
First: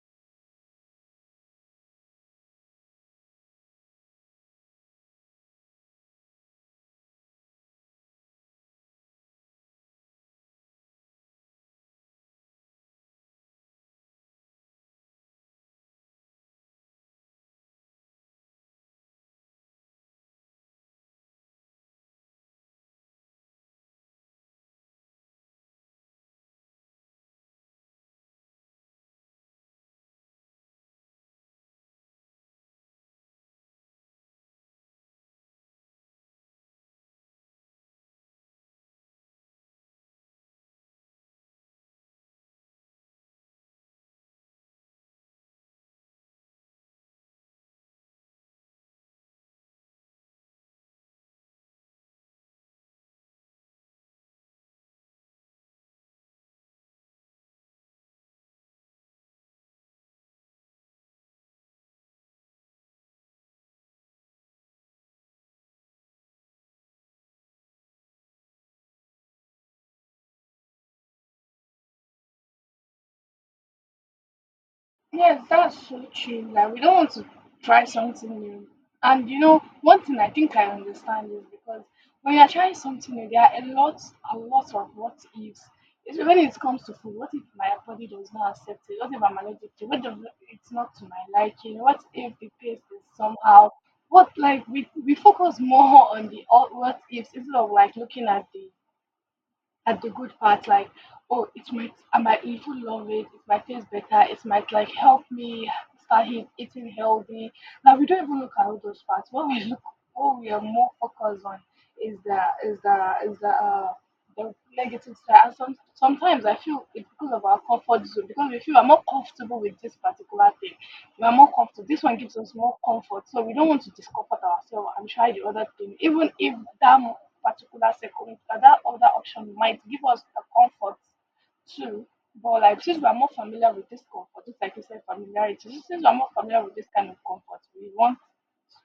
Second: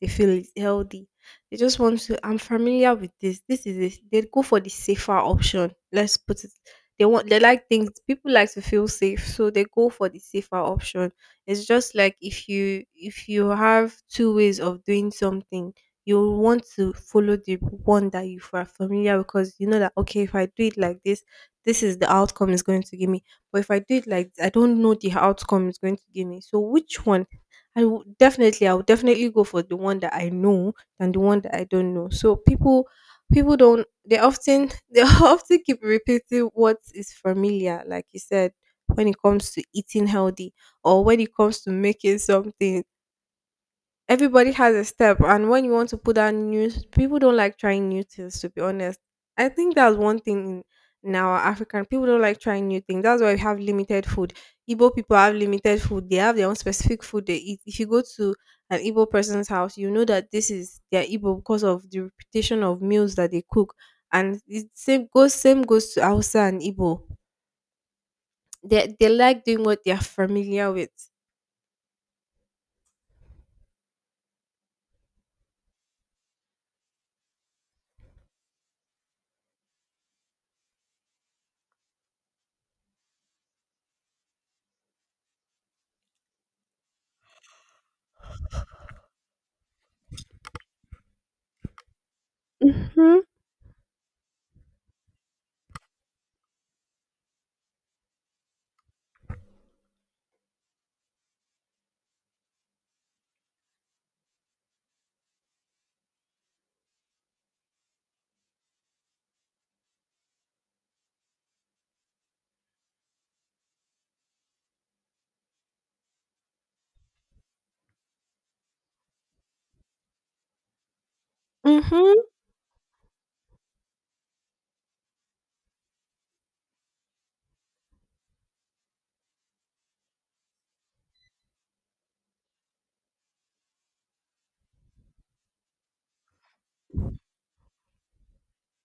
they feel is healthy. They just want to. I'm familiar with this. This is it. They go for the safer option. Let's put it. They want. They like things. People like to feel safe, so they go for the safer option. It's just like if you have two ways of doing something, you want to follow the one that you are familiar with because you know that okay, if I do it like this is the outcome it's going to give me. But if I do it like this, I don't know the outcome it's going to give me. So which one? I would definitely go for the one that I know than the one that I don't know. So people, people don't. They often, they often keep repeating what is familiar, like you said, when it comes to eating healthy or when it comes to making something everybody has a step, and when you want to put out new, people don't like trying new things, to be honest. I think that's one thing in our African, people don't like trying new things. That's why we have limited food. Igbo people have limited food. They have their own specific food they eat. If you go to an Igbo person's house, you know that this is their Igbo because of the repetition of meals that they cook. And it same goes to Hausa and Igbo. They like doing what they are familiar with. Yes, that's so true. Like we don't want to try something new. And you know, one thing I think I understand is because when you're trying something new, there are a lot of what ifs. It's when it comes to food, what if my body does not accept it? What if I'm allergic to it? What if it's not to my liking? What if the taste is Mm-hmm. somehow? What like we focus more on the all what ifs instead of like looking at the good part, like oh, it might, I might even love it, it might taste better, it might like help me start he- eating healthy. Now we don't even look at all those parts. What we look, what we are more focused on is the is the negative side. And some, sometimes I feel it's because of our comfort zone, because we feel we're more comfortable with this particular thing. We're more comfortable. This one Hmm. gives us more comfort, so we don't want to discomfort ourselves and try the other thing, even if that mo- particular second, that other option might give us the comfort too. But like since we're more familiar with this comfort, just like you said, familiarity. Since we're more familiar with this kind of comfort,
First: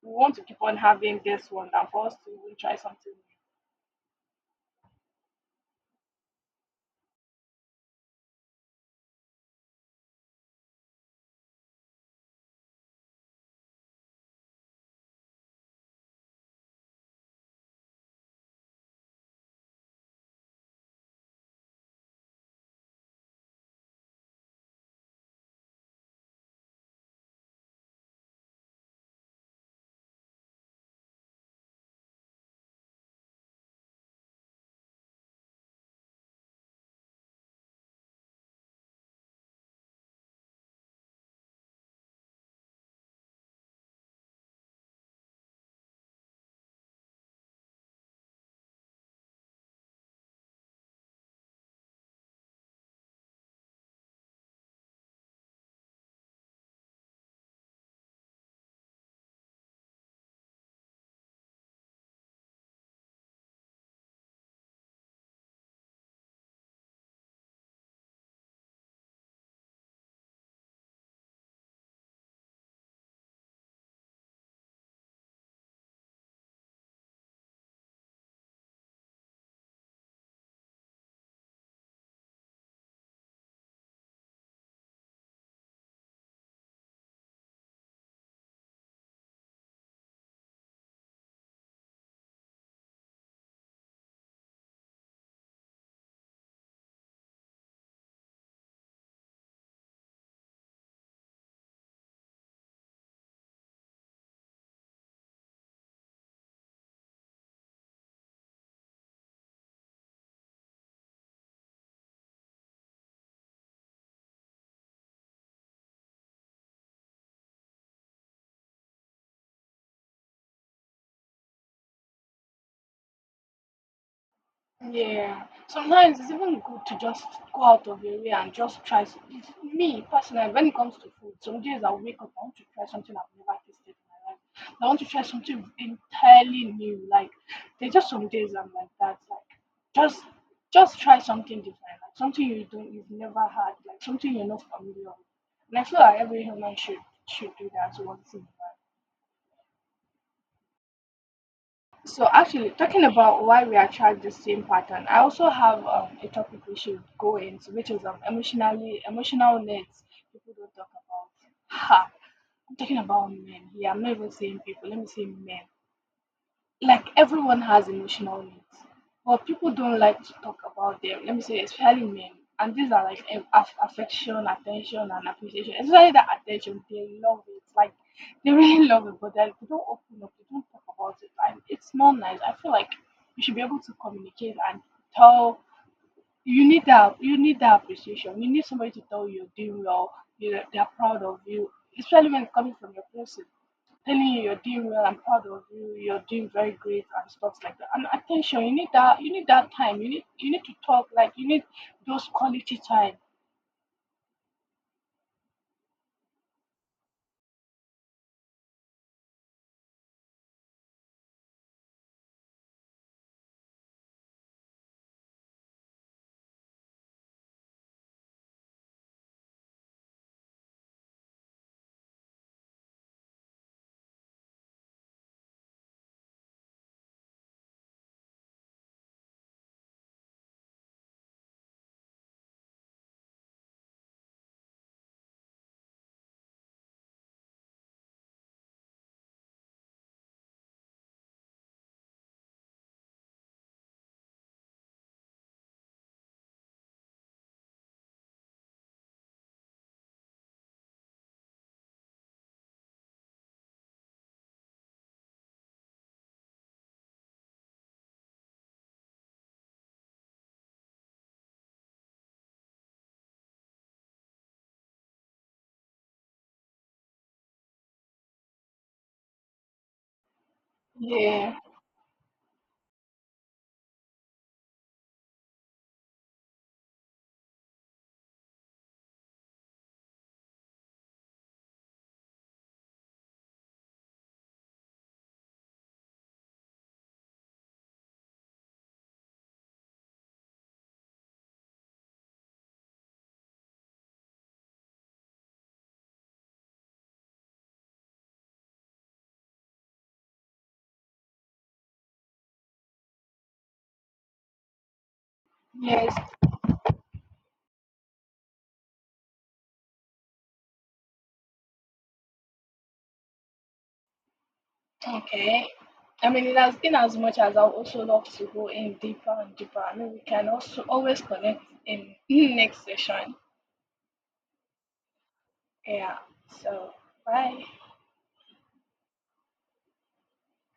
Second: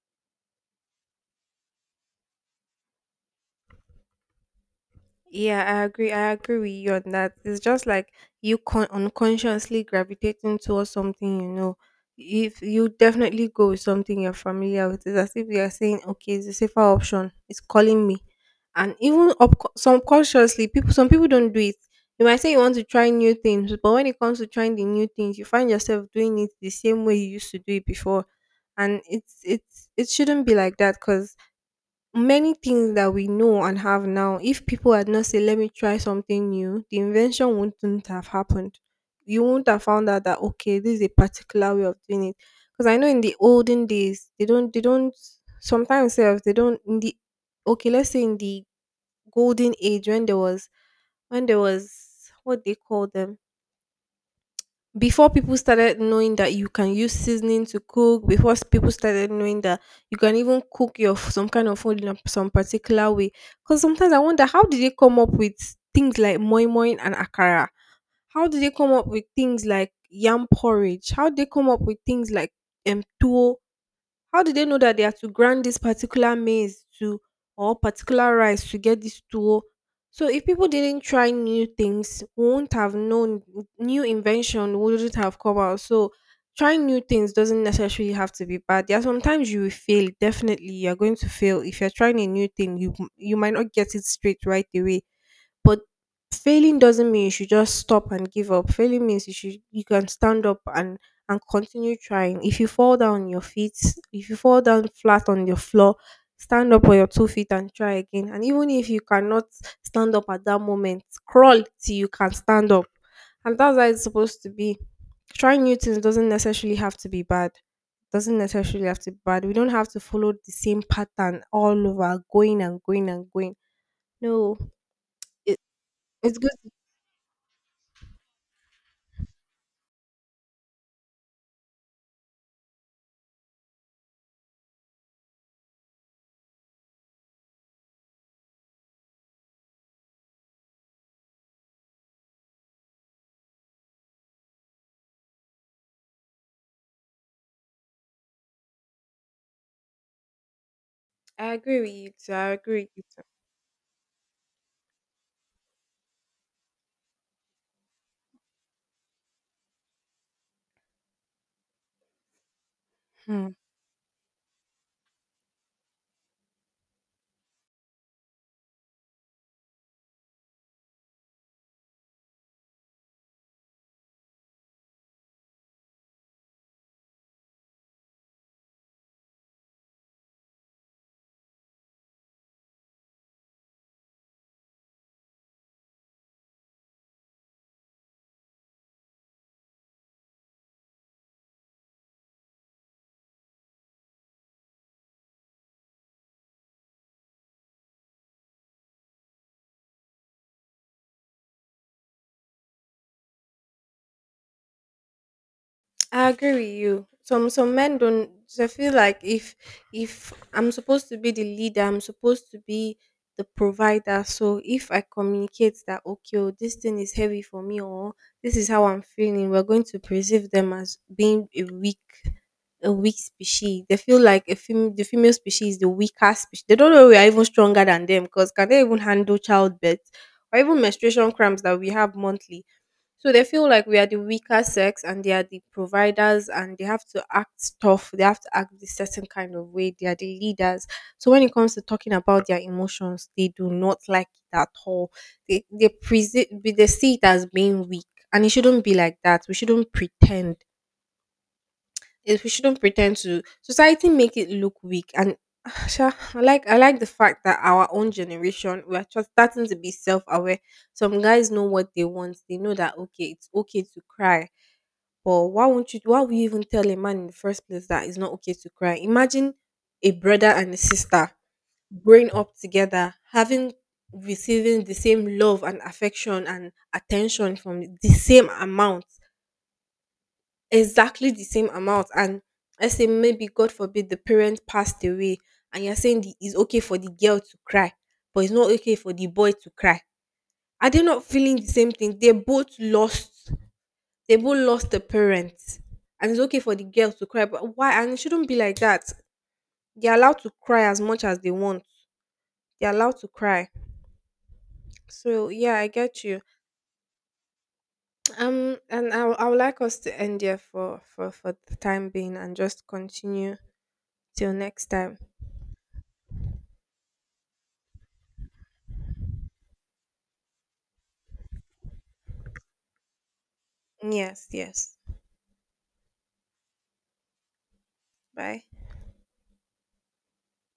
we want to keep on having this one and for us to even try something new. Yeah, I agree. I agree with you on that. It's just like you unconsciously gravitating towards something you know. If you definitely go with something you're familiar with, it's as if you're saying, "Okay, it's a safer option. It's calling me." And even up subconsciously, people, some people don't do it. You might say you want to try new things, but when it comes to trying the new things, you find yourself doing it the same way you used to do it before, and it shouldn't be like that because many things that we know and have now, if people had not said, let me try something new, the invention wouldn't have happened. You wouldn't have found out that, okay, this is a particular way of doing it. Because I know in the olden days, they don't, sometimes sef, they don't, in the, okay, let's say in the golden age when there was, what they call them, before people started knowing that you can use seasoning to cook, before people started knowing that you can even cook your some kind of food in a, some particular way, because sometimes I wonder, how did they come up with things like moi moi and akara? How did they come up with things like yam porridge? How did they come up with things like tuwo? How did they know that they are to grind this particular maize to or particular rice to get this tuwo? So if people didn't try new things, we won't have known, new invention wouldn't have come out. So trying new things doesn't necessarily have to be bad. There are sometimes you will fail. Definitely, you're going to fail if you're trying a new thing. You might not get it straight right away, but failing doesn't mean you should just stop and give up. Failing means you should, you can stand up and continue trying. If you fall down on your feet, if you fall down flat on your floor, stand up on your 2 feet and try again. And even if you cannot stand up at that moment, crawl till you can stand up. And that's how it's supposed to be. Trying new things doesn't necessarily have to be bad. Doesn't necessarily have to be bad. We don't have to follow the same pattern all over, going and going and going. No, Yeah. it, Sometimes it's it's good. even good to just go out of your way and just try. S- It's me personally, when it comes to food, some days I'll wake up, I want to try something I've never tasted in my life. I want to try something entirely new. Like there's just some days I'm like that. Like just just try something different, like something you don't you've never had, like something you're not familiar with. And I feel like every human should do that once in a while. I agree with you So too. I actually, agree talking with you. about why we attract the same pattern, I also have a topic we should go into, which is emotional needs people don't talk about. Ha! I'm talking about Hmm. men here. I'm not even saying people. Let me say men. Like everyone has emotional needs, but people don't like to talk about them. Let me say, especially men. And these are like affection, attention, and appreciation. Especially that attention, they love it. Like they really love it, but they don't open up. They don't talk about it, and it's not nice. I feel like you should be able to communicate and tell you need that, you need that appreciation, you need somebody to tell you you're doing well, you know, they're proud of you, especially when it's coming from your person telling you you're doing well, I'm proud of you, you're doing very great and stuff like that. And attention, you need that, you need that time, you need to talk, like you need those quality time. I agree with you. Some men don't. I feel like if I'm supposed to be the leader, I'm supposed to be the provider. So if I communicate that okay, oh, this thing is heavy for me, or this is how I'm feeling, we're going to perceive them as being a weak species. They feel like a the female species is the weaker species. They don't know we are even stronger than them, because can they even handle childbirth or even menstruation cramps that we have monthly? So they feel like we are the weaker sex and they are the providers, and they have to act tough. They have to act this certain kind of way. They are the leaders. So when it comes to talking about their emotions, they do not like it at all. They they see it as being weak. And it shouldn't be like that. We shouldn't pretend. If we shouldn't pretend to society, make it look weak, and ah, Sha, I like the fact that our own generation, we are just starting to be self aware. Some guys know what they want. They know that okay, it's okay to cry. But why won't you why would you even tell a man in the first place that it's not okay to cry? Imagine a brother and a sister Yeah, growing up together, having receiving the same love and affection and attention from the same amount, exactly the same amount. And let's say maybe god forbid the parent passed away, and you're saying it's okay for the girl to cry but it's not okay for the boy to cry. Are they not feeling the same thing? They both lost, they both lost the parents. And it's okay for the girl to cry, but why? And it shouldn't be like that. They're allowed to cry as much as they want. They're allowed to cry. So yeah, I yes, get you. I would like us to end here for for the time being and just continue till next time. okay. I mean, it has in as much as I would also love to go in deeper and deeper. I mean, we can also always connect in next session. Yes, yes. Yeah. So, bye. Bye.